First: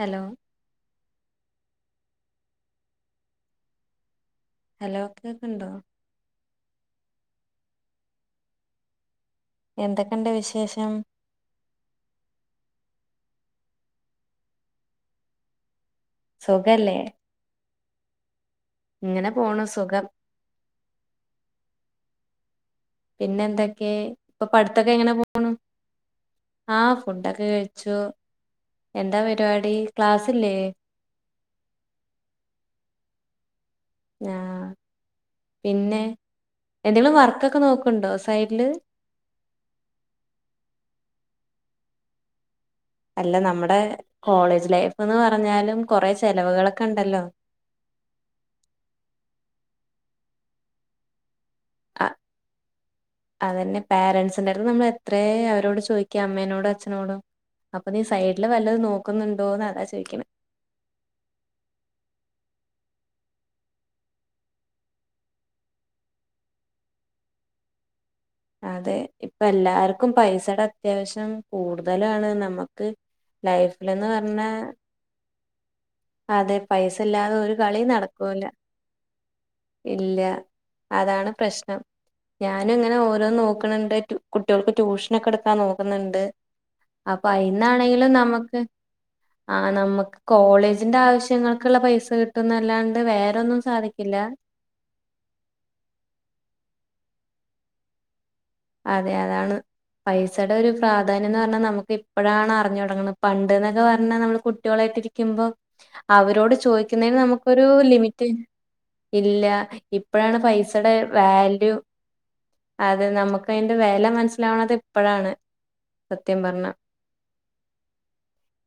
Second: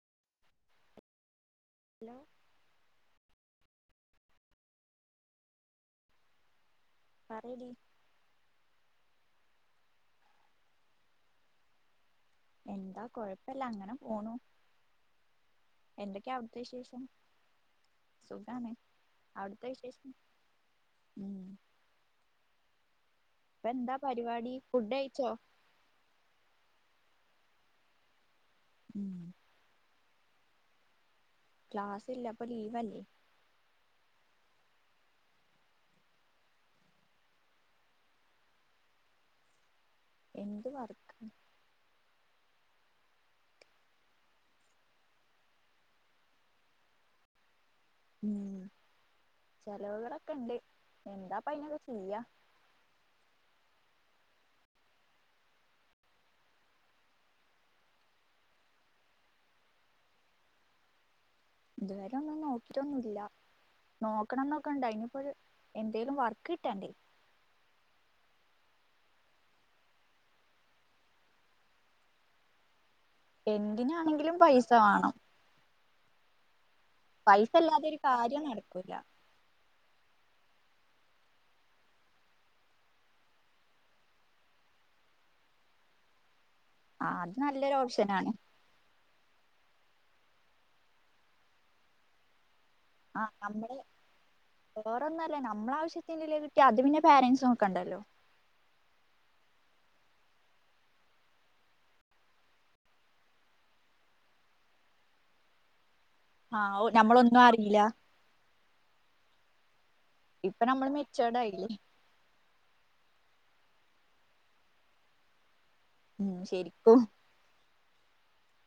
Hello hello hello കേക്ക്ണ്ടോ പറയടീ എന്തൊക്കെണ്ട് വിശേഷം? എന്താ കൊഴപ്പല്ല അങ്ങനെ പോണു എന്തൊക്കെ അവിടുത്തെ സുഖല്ലേ വിശേഷം സുഖാണ് ഇങ്ങനെ പോണു അവിടുത്തെ സുഖം വിശേഷം ഉം പിന്നെ ഇപ്പ എന്തൊക്കെ എന്താ ഇപ്പൊ പരിപാടി ഫുഡ് പഠിത്തൊക്കെ എങ്ങനെ കഴിച്ചോ പോണു ആഹ് ഫുഡൊക്കെ കഴിച്ചു ഉം എന്താ പരിപാടി ക്ലാസ്ലില്ലേ ക്ലാസ് ഇല്ല ഇപ്പൊ ലീവല്ലെ ആഹ് പിന്നെ എന്തെങ്കിലും വർക്കൊക്കെ നോക്ക്ണ്ടോ സൈഡില് എന്ത് വർക്ക് അല്ല നമ്മുടെ കോളേജ് ലൈഫ്ന്ന് പറഞ്ഞാലും കൊറേ ചെലവുകളൊക്കെ ഇണ്ടല്ലോ ഉം ചെലവുകളൊക്കെ ഉണ്ട് എന്താ ഇപ്പൊ അയിനൊ അ അതന്നെ പാരൻസിന്റടുത്ത് നമ്മളെത്രേ അവരോട് ചോയ്ക്കാ അമ്മേനോടും അച്ഛനോടും അപ്പൊ നീ സൈഡില് വല്ലതും നോക്കുന്നുണ്ടോന്ന് അതാ ചോയിക്കണേ ഇതുവരെ ഒന്നും നോക്കിട്ടൊന്നുല്ല നോക്കണന്നൊക്കെ ഉണ്ട് അയിനിപ്പോര് എന്തേലും വർക്ക് കിട്ടണ്ടേ അതെ ഇപ്പൊ എല്ലാർക്കും പൈസടെ അത്യാവശ്യം കൂടുതലാണ് നമ്മക്ക് ലൈഫിലന്ന് എന്തിനാണെങ്കിലും പറഞ്ഞ പൈസ വേണം അതെ പൈസല്ലാതെ പൈസ ഒരു കളി ഇല്ലാതെ കാര്യം നടക്കൂല നടക്കൂല ഇല്ല്യ അതാണ് പ്രശ്നം ഞാനുങ്ങനെ ഓരോന്ന് നോക്കണണ്ട് റ്റു കുട്ട്യോൾക്ക് ട്യൂഷനൊക്കെ ഇട്ക്കാൻ നോക്കുന്നുണ്ട് ആ അപ്പ അത് നല്ലൊരു അയിന്നാണെങ്കിലും ഓപ്ഷനാണ് നമക്ക് ആ നമ്മക്ക് കോളേജിന്റെ ആവശ്യങ്ങൾക്കുള്ള പൈസ കിട്ടുന്നല്ലാണ്ട് ആഹ് നമ്മടെ വേറൊന്നല്ല നമ്മളാവിശ്യത്തിനുള്ളത് കിട്ടിയാ അത് പിന്നെ പാരൻസ് നോക്കണ്ടല്ലോ അതെ അതാണ് പൈസടെ ഒരു പ്രാധാന്യം എന്ന് പറഞ്ഞ നമുക്ക് ഇപ്പഴാണ് അറിഞ്ഞു തൊടങ്ങണ് പണ്ട്ന്നൊക്കെ പറഞ്ഞാ നമ്മള് കുട്ട്യോളായിട്ടിരി ക്കുമ്പോ അവരോട് ആഹ് ചോദിക്കുന്നതിന് നമ്മളൊന്നും നമുക്കൊരു അറിയില്ല ലിമിറ്റ് ഇല്ല ഇപ്പഴാണ് ഇപ്പൊ നമ്മള് പൈസടെ മെച്ചേർഡ് ആയില്ലേ വാല്യൂ അതെ നമുക്ക് അയിന്റെ വെല മനസ്സിലാവണത് ഇപ്പഴാണ് ഉം സത്യം പറഞ്ഞ ശരിക്കും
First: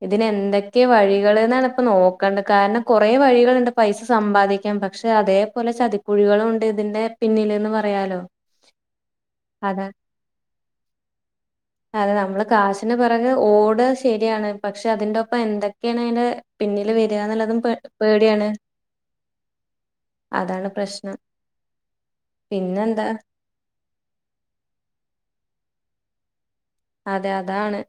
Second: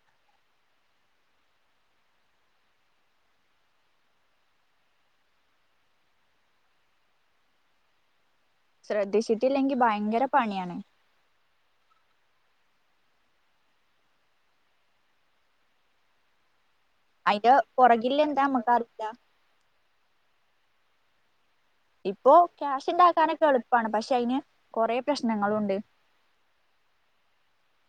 ഇതിനെന്തൊക്കെ വഴികള്ന്നാണ് ഇപ്പ നോക്കണ്ട് കാരണം കൊറെ വഴികള്ണ്ട് പൈസ സമ്പാദിക്കാൻ പക്ഷെ അതേപോലെ ചതിക്കുഴികളുണ്ട് ഇതിന്റെ പിന്നില്ന്ന് പറയാലോ ശ്രദ്ധിച്ചിട്ടില്ലെങ്കി അതെ ഭയങ്കര പണിയാണ് [inaudible] അതെ നമ്മള് കാശിന് പെറകെ ഓട ശരിയാണ് പക്ഷെ അതിന്റൊപ്പം എന്തൊക്കെയാണ് അയിന്റെ പിന്നില് അയിന്റെ വരാന്നുള്ളതും പെ പുറകിൽ എന്താ പേടിയാണ് നമ്മക്കറിയില്ല അതാണ് പ്രശ്നം ഇപ്പോ പിന്നെന്താ ക്യാഷ്ണ്ടാക്കാനൊക്കെ എളുപ്പാണ് പക്ഷെ അയിന് കുറെ പ്രശ്നങ്ങളുണ്ട് അതെ അതാണ്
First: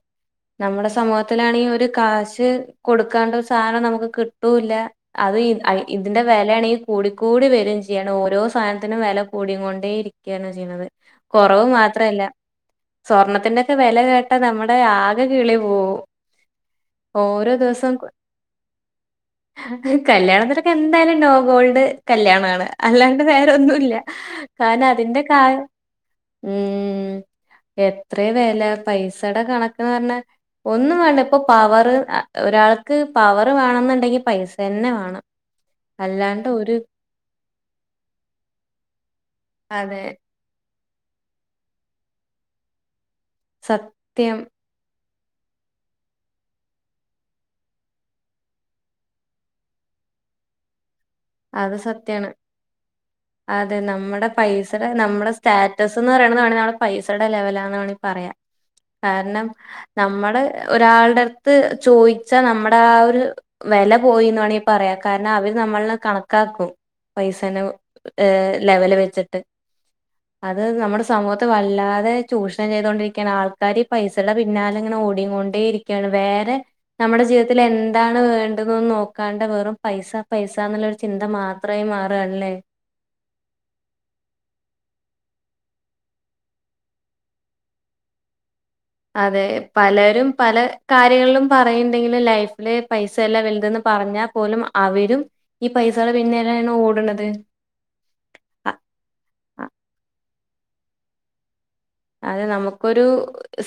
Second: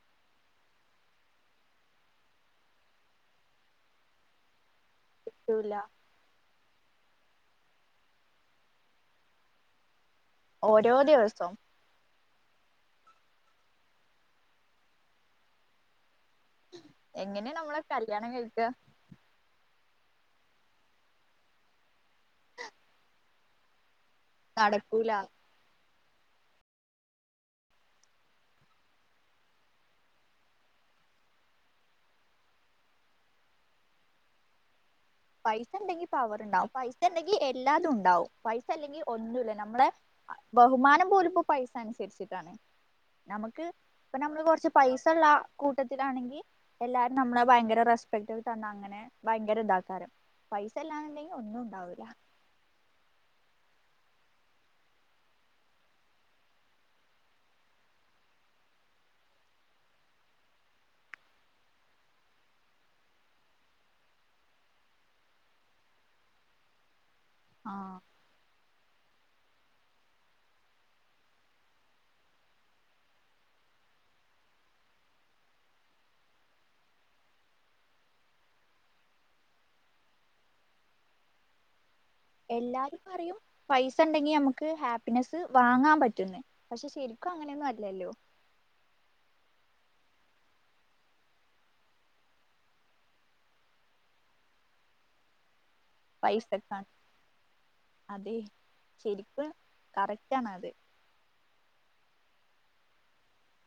നമ്മടെ സമൂഹത്തിലാണെങ്കി ഒരു കാശ് കൊടുക്കാണ്ട് ഒരു സാധനം നമുക്ക് കിട്ടൂല്ല അത് ഈ കിട്ടൂല്ല അത് ഇ തിന്റെ വെലയാണെങ്കി കൂടിക്കൂടി വരും ചെയ്യാണ് ഓരോ സാനത്തിനും വെല കൂടി കൊണ്ടേ ഇരി യാണ് ചെയ്യുന്നത് ഓരോ ദിവസവും കൊറവ് മാത്രല്ല സ്വർണത്തിന്റെ ക്കെ വെല കേട്ടാ നമ്മുടെ ആകെ കിളി പോവും ഓരോ എങ്ങനേണ് നമ്മള് ദിവസം കല്യാണം കഴിക്ക കല്യാണത്തിനൊക്കെ എന്തായാലും നോ ഗോൾഡ് കല്യാണാണ് അല്ലാണ്ട് വേറെന്നുല്ല കാരണം നടക്കൂല അതിന്റെ ക ഉം എത്രേ വ അല്ല പൈസടെ കണക്ക്‌ന്ന് പറ്ഞ്ഞാ ഒന്നും വേണ്ട ഇപ്പൊ പവറ് അ ഒരാൾക്ക് പവർ വേണന്നുണ്ടെങ്കി പൈസന്നെ വേണം പൈസണ്ടെങ്കി അല്ലാണ്ട് പവറ്ണ്ടാവും ഒരു പൈസണ്ടെങ്കി എല്ലാതുണ്ടാവും പൈസല്ലെങ്കിൽ ഒന്നുല്ല നമ്മളെ അതെ ബഹുമാനം പോലുപ്പോ പൈസ അനുസരിച്ചിട്ടാണ് നമുക്ക് ഇപ്പ സത്യം നമ്മള് കൊർച്ച് പൈസള്ള കൂട്ടത്തിലാണെങ്കി എല്ലാരും നമ്മളെ ഭയങ്കര റെസ്പെക്ടൊക്കെ തന്നങ്ങനെ ഭയങ്കരതാക്കാരം പൈസല്ലാന്നുണ്ടങ്കി അത് സത്യാണ് അതെ നമ്മടെ പൈസടെ നമ്മടെ സ്റ്റാറ്റസ് എന്ന് പറയണത് വേണെ നമ്മളെ പൈസടെ ലെവലാണ്ന്ന് വേണി പറയാ കാരണം നമ്മള് ഒരാളടെടുത്ത് ചോയിച്ചാ നമ്മടെ ആ ഒരു വെല പോയിന്ന് വേണെങ്കി പറയാ കാരണം അവര് നമ്മള്നെ കണക്കാക്കും പൈസനെ ഏഹ് ലെവല് വെച്ചിട്ട് അത് നമ്മടെ സമൂഹത്തെ വല്ലാതെ ചൂഷണം ചെയ്തുകൊണ്ടിരിക്കയാണ് ആൾക്കാര് പൈസടെ പിന്നാലെ ഇങ്ങനെ ഓടി കൊണ്ടേ ഇരിക്കാണ് ക്കെയാണ് വേറെ നമ്മുടെ ജീവിതത്തിൽ എന്താണ് വേണ്ടതന്ന് നോക്കാണ്ട് വെറും പൈസ പൈസ എന്നുള്ളരു ചിന്ത മാത്ര അത്രയും മാറല്ലേ എല്ലാരും പറയും പൈസ ഉണ്ടെങ്കി നമുക്ക് ഹാപ്പിനെസ്സ് വാങ്ങാൻ പറ്റുന്നു പക്ഷെ ശരിക്കും അങ്ങനെയൊന്നും അല്ലല്ലോ അതെ പലരും പല കാര്യങ്ങളിലും പറയ്ണ്ടെങ്കിലും ലൈഫില് പൈസയല്ലാം വലുതെന്ന് പറഞ്ഞാൽ പോലും അവരും ഈ പൈസകള പിന്നരാണ് പൈസക്കാണ് ഓട്ണത് അതെ ശരിപ്പ് കറക്റ്റ് ആണ് അത് അതെ നമുക്കൊരു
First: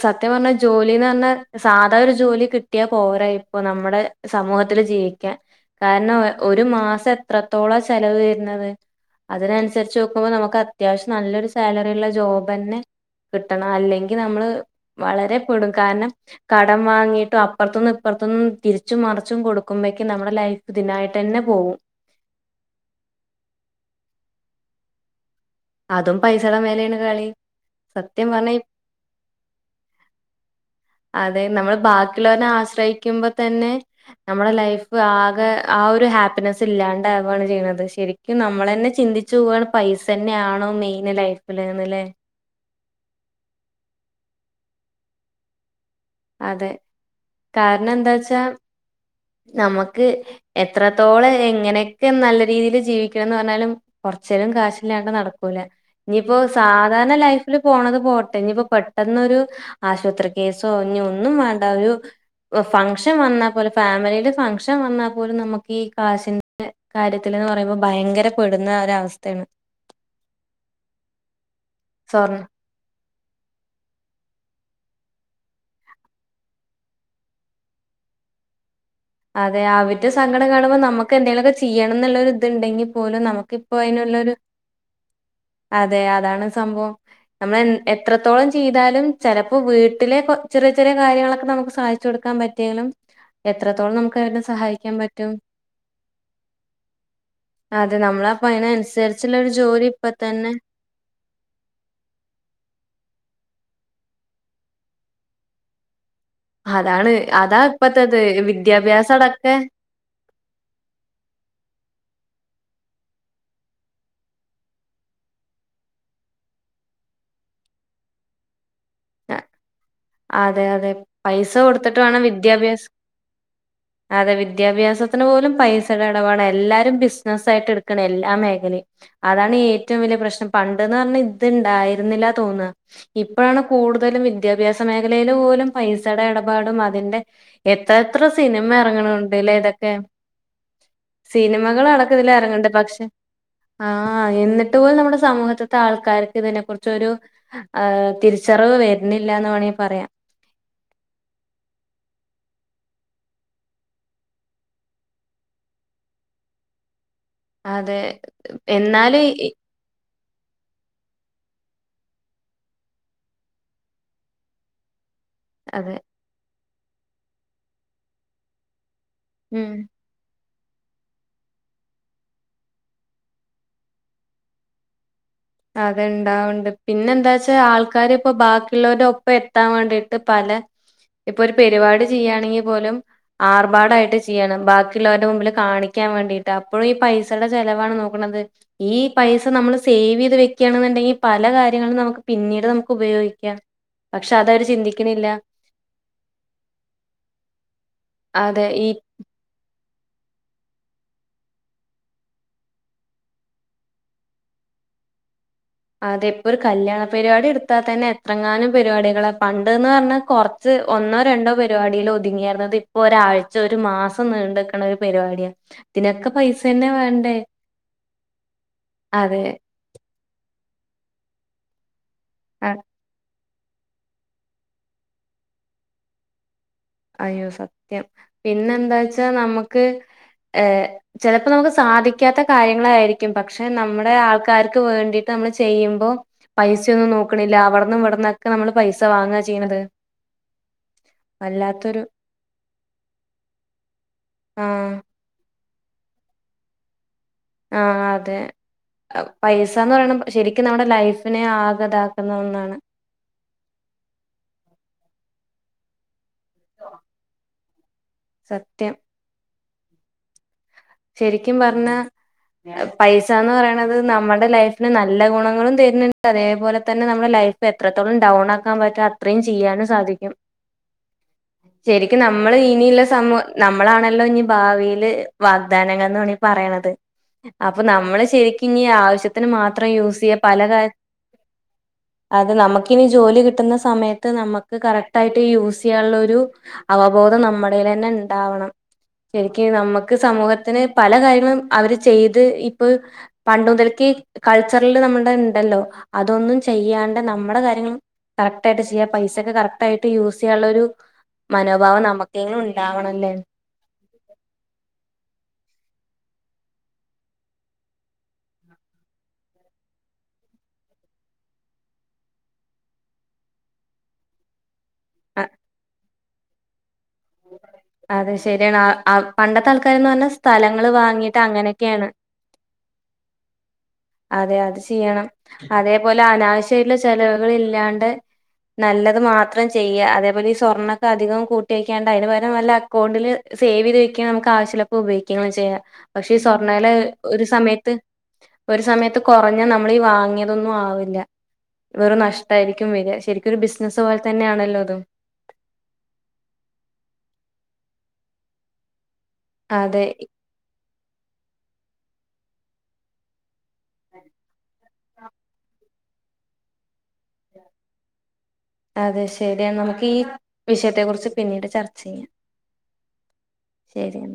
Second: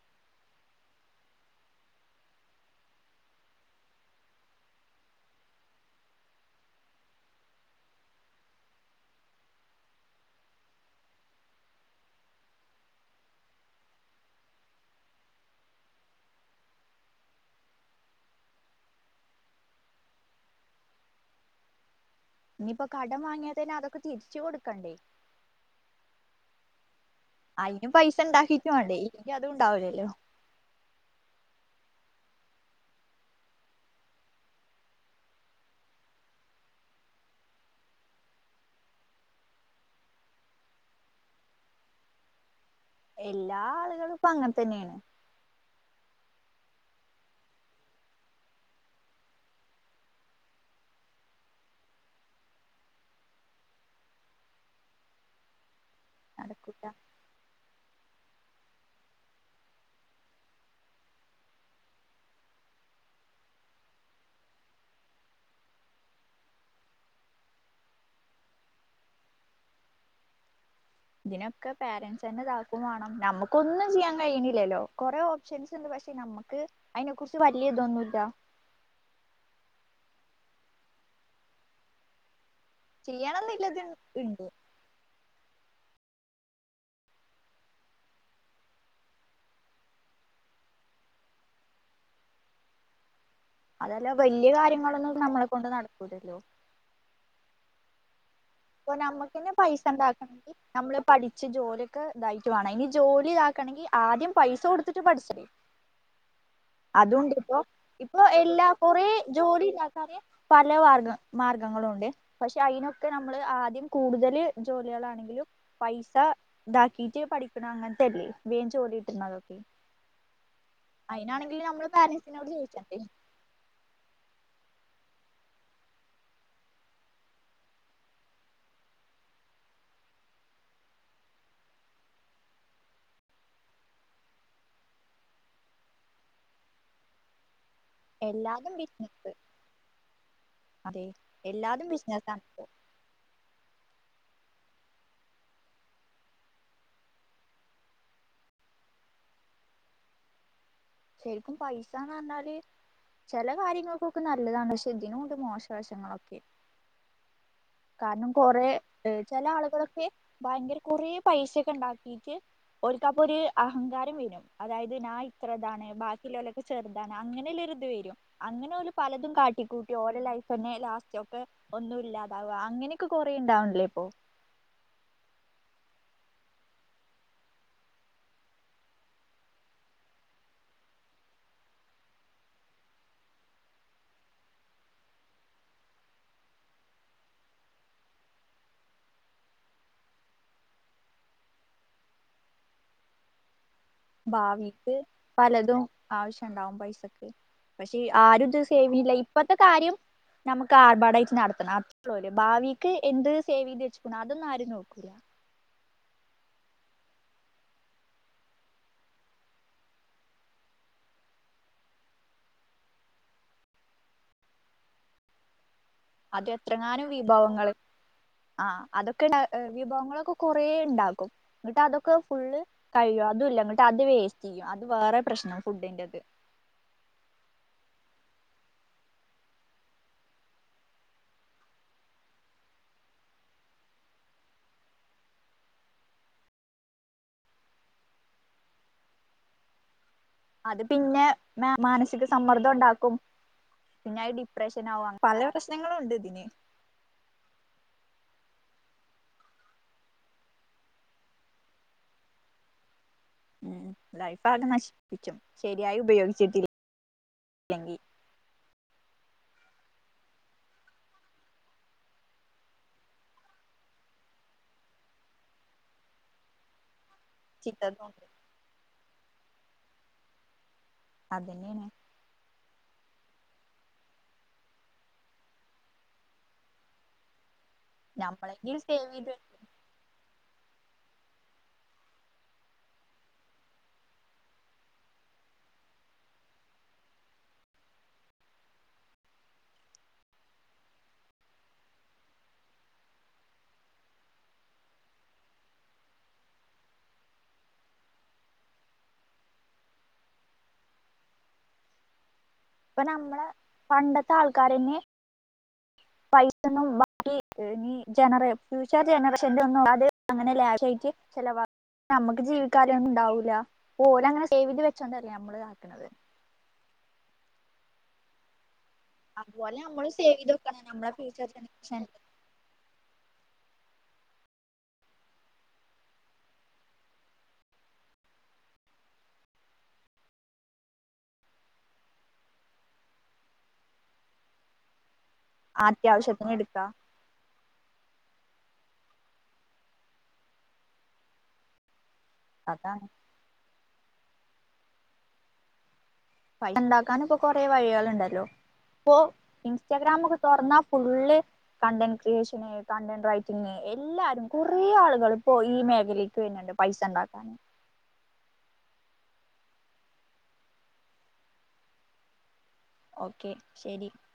സത്യം പർഞ്ഞാൽ ജോലിന്ന് പറഞ്ഞാ സാധാ ഒരു ജോലി കിട്ടിയാൽ പോരാ ഇപ്പൊ നമ്മുടെ സമൂഹത്തിൽ ജീവിക്കാൻ കാരണം ഒരു മാസം എത്രത്തോളം ചെലവ് വരുന്നത് അതിനനുസരിച്ച് നോക്കുമ്പോൾ നമുക്ക് അത്യാവശ്യം നല്ലൊരു സാലറി ഉള്ള ജോബന്നെ കിട്ടണം അല്ലെങ്കിൽ നമ്മള് വളരെ പെടും കാരണം കടം വാങ്ങിയിട്ടും അപ്പർത്ത്ന്നും ഇപ്പർത്ത്ന്നും തിരിച്ചും മറിച്ചും കൊടുക്കുമ്പേക്കും നമ്മുടെ ലൈഫ് ഇതിനായിട്ടന്നെ പോവും ഇനിയിപ്പോ കടം വാങ്ങിയാതനെ അതൊക്കെ തിരിച്ചു കൊടുക്കണ്ടേ അതും പൈസടെ മേലെയാണ് കളി അയ്നും പൈസ സത്യം പറഞ്ഞാ ഈ ഉണ്ടാക്കിയിട്ട് വാണ്ടേ എനിക്ക് അതും ഉണ്ടാവ്ലല്ലോ അതെ നമ്മൾ ബാക്കിയുള്ളോരെ ആശ്രയിക്കുമ്പോ തന്നെ നമ്മളെ ലൈഫ് ആകെ ആ ഒരു ഹാപ്പിനെസ്സ് ഇല്ലാണ്ടആവാണ് ചെയ്യുന്നത് ശരി ക്ക് നമ്മളെന്നെ ചിന്തിച്ചു പോവാണ് പൈസന്നെ ആണോ മെയിൻ ലൈഫില്ന്ന് ല്ലേ എല്ലാ ആളുകളും ഇപ്പ അങ്ങൻ തന്നെയാണ് അതെ കാരണം എന്താ വച്ചാ നമക്ക് എത്രത്തോളം എങ്ങനെയൊക്കെ നല്ല രീതിൽ ജീവിക്കണംന്ന് പറഞ്ഞാലും കുറച്ചേരം കാശില്ലാണ്ട് നടക്കൂല ഇനിയിപ്പോ നടക്കൂല സാധാരണ ലൈഫ് പോണത് പോട്ടെ ഇനിപ്പോ പെട്ടെന്നൊരു ആശുപത്രി കേസോ ഇനി ഒന്നും വേണ്ട ഒരു ഫംഗ്ഷൻ വന്നാൽ പോലെ ഫാമിലിയില് ഫംഗ്ഷൻ വന്നാൽ പോലും നമുക്ക് ഈ കാശിന്റെ കാര്യത്തിന്ന് പറയുമ്പോൾ ഭയങ്കരപ്പെടുന്ന ഒരവസ്ഥയാണ് ഇതിനൊക്കെ സ്വർണ്ണ പേരൻറ്സ്ന്നെ വേണം നമുക്കൊന്നും ചെയ്യാൻ കഴിയണില്ലല്ലോ കൊറെ ഓപ്ഷൻസ് ഉണ്ട് പക്ഷെ നമുക്ക് അതിനെ കുറിച്ച് വലിയതൊന്നും ഇല്ല അതെ അവരുടെ സങ്കടം കാണുമ്പോൾ നമുക്ക് എന്തെങ്കിലുമൊക്കെ ചെയ്യണം എന്നുള്ള ഒരിത്ണ്ടെങ്കിൽ പോലും നമുക്കിപ്പോ ചെയ്യണംന്നില്ലത് അതിനുള്ളരു ഉണ്ട് അതെ അതാണ് സംഭവം നമ്മൾ എ എത്രത്തോളം ചെയ്താലും ചിലപ്പോ വീട്ടിലെ ചെറിയ ചെറിയ കാര്യങ്ങളൊക്കെ നമുക്ക് സാധി ച്ച് കൊടുക്കാൻ പറ്റിയാലും എത്ര അതല്ലോ വലിയ കാര്യങ്ങളൊന്നും നമ്മളെ കൊണ്ട് നടക്കൂല്ലല്ലോ അതെ നമ്മളപ്പ അതിന ഇപ്പൊ അനുസരിച്ചുള്ളൊ ഒരു നമ്മുക്കന്നെ പൈസ ജോലി ഇപ്പ തന്നെ ഉണ്ടാക്കണമെങ്കിൽ നമ്മള് പഠിച്ച് ജോലിയൊക്കെ ഇതായിട്ട് വേണം ഇനി ജോലി ഇതാക്കണമെങ്കി ആദ്യം പൈസ കൊടുത്തിട്ട് പഠിച്ച അതാണ് അതാ ഇപ്പത്തത് ഇപ്പൊ എല്ലാ കൊറേ വിദ്യാഭ്യാസം അടക്കെ ജോലി ഉണ്ടാക്കാന് പല മാഗ മാർഗങ്ങളും ഉണ്ട് പക്ഷെ അതിനൊക്കെ ന നമ്മള് ആദ്യം കൂടുതല് ജോലികളാണെങ്കിലും പൈസ ഇതാക്കിട്ട് പഠിക്കണം അങ്ങനത്തെല്ലേ വേ ജോലിട്ടുന്ന തൊക്കെ അതെ അതെ പൈസ നമ്മള് കൊടുത്തിട്ട് വേണം പാരൻസിനോട് വിദ്യാഭ്യാസം ചോദിച്ചണ്ടേ അതെ വിദ്യാഭ്യാസത്തിന് പോലും പൈസയുടെ ഇടവാടാണ് എല്ലാരും ബിസിനസ്സ ആയിട്ട് എടുക്കണ എല്ലാ മേഖലയും അതാണ് ഏറ്റവും വലിയ പ്രശ്നം പണ്ടന്ന് പറഞ്ഞ ഇത്ണ്ടായിരുന്നില്ല തോന്നുന്നത് ഇപ്പോഴാണ് കൂടുതലും വിദ്യാഭ്യാസ മേഖലയിൽ പോലും പൈസയുടെ ഇടപാടും അതിന്റെ എത്ര എത്ര സിനിമ എല്ലാതും ബിസിനസ് ഇറങ്ങണണ്ട്ല്ലേ ഇതൊക്കെ അതെ സിനിമകള എല്ലാതും അടക്ക ഇതില് ബിസിനസാണ് ഇപ്പോ ഇറങ്ങ്ണ്ട് പക്ഷെ ആഹ് എന്നിട്ട് പോലും നമ്മുടെ സമൂഹത്തിത്തെ ആൾക്കാർക്ക് ഇതിനെ കുറിച്ചൊരു ആ തിരിച്ചറിവ് വരുന്നില്ല എന്ന് വേണമെങ്കിൽ പറയാം ശരിക്കും പയിസാന്നറഞ്ഞാല് ചെലെ കാര്യങ്ങൾക്കൊക്കെ നല്ലതാണ് പക്ഷേ ഇതിനുണ്ട് മോശവശങ്ങളൊക്കെ അതെ കാരണം കൊറെ എന്നാല് ചെല ആളുകളൊക്കെ ഭയങ്കര കൊറെ പൈസൊക്കെ ഇണ്ടാക്കിട്ട് ഒര് ക്കപ്പൊര് അഹങ്കാരം വരും അതായത് നായ് ഇ ത്രതാണ് അതെ ബാക്കിയുള്ളലൊക്കെ ചെറുതാണ് അങ്ങനെല്ലരുത് വരും അങ്ങനോല് പലതും ഉം കാട്ടിക്കൂട്ടി ഓ ലൈഫന്നെ ലാസ്റ്റ് ഒക്കെ ഒന്നും ഇല്ലാതാവ അങ്ങനൊക്കെ കൊറേ ഇണ്ടാവണില്ലേ ഇപ്പോ അതെ ഇണ്ടാവ്ണ്ട് പിന്നെ എന്താച്ചാ ആൾക്കാര് ഇപ്പൊ ബാക്കിള്ളോരൊപ്പം എത്താം വേണ്ടീട്ട് പല ഇപ്പൊര് പെരുപാടി ചെയ്യാണെങ്കി പോലും ആർഭാടായിട്ട് ചിയ്യണം ബാക്കിയുള്ളവരുടെ മുമ്പില് കാണിക്കാൻ വേണ്ടിട്ട് അപ്പോഴും ഈ പൈസയുടെ ചെലവാണ് നോക്കണത് ഈ പൈസ നമ്മള് സേവീ ത് വെക്കാണ്ന്ന്ണ്ടെങ്കി പല കാര്യങ്ങളും നമുക്ക് പിന്നീട് നമുക്ക് ഉപയോഗിക്കാം പക്ഷെ അതവര് ഭാവിക്ക് ചിന്തിക്കണില്ല പലതും ആവശ്യണ്ടാവും പൈസക്ക് പക്ഷേ ആരുത് അതെ ഈ സേവ്നില്ല ഇപ്പത്തെ കാര്യം നമുക്ക് ആർബാഡായിട്ട് നടത്തണം അതൊള്ളൂ അറിയ ഭാവീക്ക് എന്ത് സേവീത് വെച്ച്ക്കുണോ അതൊന്നും ആരും നോക്കൂല്ല അതെ ഇപ്പൊരു കല്യാണ പരിപാടി എടുത്ത തന്നെ എത്രങ്ങാനും പരിപാടികളാ പണ്ട്ന്ന് പറഞ്ഞാ കൊറ ഇത് ഒന്നോ രണ്ടോ പരിപാടിയിലൊ തുങ്ങിയിരുന്നത് ഇപ്പൊ ഒരാഴ്ച ഒരു മാസം നീണ്ടക്ക്ണ ഒരു പരിപാടിയ അത് എത്രങ്ങാനും വിഭവങ്ങള് ആഹ് അതൊക്കെണ് അതെ വിഭവങ്ങളൊക്കെ കൊറേ ഇണ്ടാക്കും ഇന്ന്ട്ട് അതൊക്കെ ഫുള്ള് അ- കഴിയോ അതുല്ല ഇങ്ങ ട്ട് അത് വേസ്റ്റ്യ്യും അത് വേറൊരു പ്രശ്നം ഫുഡിന്റത് അയ്യോ സത്യം പിന്നെന്താച്ചാ നമ്മക്ക് ഏഹ് ചെലപ്പോ നമുക്ക് സാധിക്കാത്ത കാര്യങ്ങളായിരിക്കും പക്ഷെ നമ്മുടെ ആൾക്കാർക്ക് വേണ്ടിയിട്ട് നമ്മള് ചെയ്യുമ്പോ പൈസൊന്നും നോക്കണില്ല അവിട്ന്നും ഇവിടന്നൊക്കെ നമ്മള് പൈസ വാങ്ങ ചെയ്യണത് അത് പിന്നെ വല്ലാത്തൊരു മാനസിക സമ്മർ തം ഇണ്ടാക്കും പിന്നെ അത് ആഹ് ഡിപ്രഷനാവും അ പല പ്രശ്നങ്ങളും ഉണ്ട് ഇതിന് ആഹ് അതെ പൈസാന്ന് പറയണ് ശരിക്കും നമ്മുടെ ലൈഫിനെ ആഗതാക്കുന്ന ഒന്നാണ്. ഉം ലൈഫാകെ നശിപ്പിക്കും ശരിയായി ഉപയോഗിച്ചിട്ടല്ലെങ്കി സത്യം ശരിക്കും പറഞ്ഞ പൈസാന്ന് പറയണത് നമ്മുടെ ലൈഫിന് നല്ല ഗുണങ്ങളും തരുന്ന്ണ്ട് അതേപോലെ തന്നെ നമ്മുടെ ലൈ പ്പ എത്രത്തോളം ചിത്തതുണ്ട് ഡൗൺ ആക്കാൻ പറ്റാ അത്രയും ചെയ്യാനും സാധിക്കും അതന്നേണ് നമ്മളെ ഇനിയുള്ള സമൂ നമ്മളാണല്ലോ ഇഞ് ഭാവീല് വ ഗ് ദാനങ്ങ ൾ വേനങ്ങനെണി പറയ്ണത് അപ്പൊ നമ്മള് ശരിക്കും നമ്മളെങ്കിലും സേവ് ചെയ്ത് ആവശ്യത്തിന് വെക്കും. മാത്രം യൂസിയ്യ പല കാ അത് നമുക്കിനി ജോലി കിട്ടുന്ന സമയത്ത് നമ്മക്ക് കറക്റ്റായിട്ട് യൂസിയ്യാള്ളൊരു. അവബോധം നമ്മളിലെന്നെ ഇണ്ടാവണം ശരിക് നമ്മക്ക് സമൂഹ തിന് പല കാര്യങ്ങളും അവര് ചെയ്ത് ഇപ്പ് പണ്ട് മുതൽക്കെ കൾച്ചർല് നമ്മടെ ഇണ്ടല്ലോ അതൊന്നും ചെയ്യാണ്ടെ നമ്മടെ കാര്യങ്ങളും കറക്റ്റായിട്ട് ചെയ്യ പൈസൊക്കെ കറക്റ്റായിട്ട് യൂസ്യ്യാള്ളൊരു മനോഭാവം നമുക്കെങ്കിലും ഇ ഇപ്പൊ നമ്മളെ പണ്ടത്തെ ആൾക്കാരന്നെ [inaudible] പൈസൊന്നും ബാക്കി ഈ ജനറ ഫ്യൂച്ചർ ജനറേഷന്റൊന്നും അത് അങ്ങനെ ലാഷയിട്ട് ചെലവാ അമ്മക്ക് ജീവിക്കാനൊന്നും ഇണ്ടാവൂല ഇപ്പോലങ്ങനെ സേവിത് വെചോണ്ടല്ലേ അ അമ്മള് ആക്ക്ണത് അതെ ശരിയാണ് പണ്ടത്തെ അതുപോലെ നമ്മളും ആൾക്കാരന്നറഞ്ഞാ സേവ് ചെയ്ത് വെക്കണം സ്ഥലങ്ങള് നമ്മളെ വാങ്ങീട്ട് ഫ്യൂച്ചർ ജനറേഷൻ അങ്ങനൊക്കെയാണ് അതെ അത് ചെയ്യണം അതേപോലെ അനാവശ്യായിട്ട്ള്ള ചെലവുകള് ഇല്ലാണ്ട് നല്ലത് മാത്രം ചെയ്യ അതേപോലെ ഈ സ്വർണ്ണൊക്കെ അധികം കൂട്ടി വെക്കാണ്ട അയിന്പകരം വല്ല അകൗണ്ടില് സേവീത് വെക്ക അമുക്ക് ആവശ്യല്ല ഇപ്പ ഉപയോഗിക്കങ്ങനെ ചെയ്യാ പക്ഷെ ഈ അത്യാവശ്യത്തിന് എടുക്കാ സ്വർണ്ണേല ഒരു സമയത്ത് ഒരു സമയത്ത് കൊറഞ്ഞ നമ്മളീ വാങ്ങിയതൊന്നും ആവില്ല വെറും നഷ്ടായിരിക്കും അതാണ് വര ശരി ക്കും ഒരു ബസിനസ് പോലെ തന്നെയണല്ലോതും പ ഉണ്ടാക്കാന ഇപ്പോ കൊറെ വഴികൾ ളുണ്ടല്ലോ ഇപ്പൊ അതെ ഇൻസ്റ്റാഗ്രാമ ഒക്കെ തൊർന്നാ full content creation content writing എല്ലാരും കുറേ ആളുകൾ ഇപ്പോ ഈ മേഖലയില് ണ്ട് പൈസ ഉണ്ടാക്കാന് അതെ ശരിയാണ് നമുക്ക് ഈ വിഷയത്തെ കുറിച്ച് പിന്നീട് ചർച്ച ചെയ്യാം ഓക്കെ ശരി ശരിയെന്നാ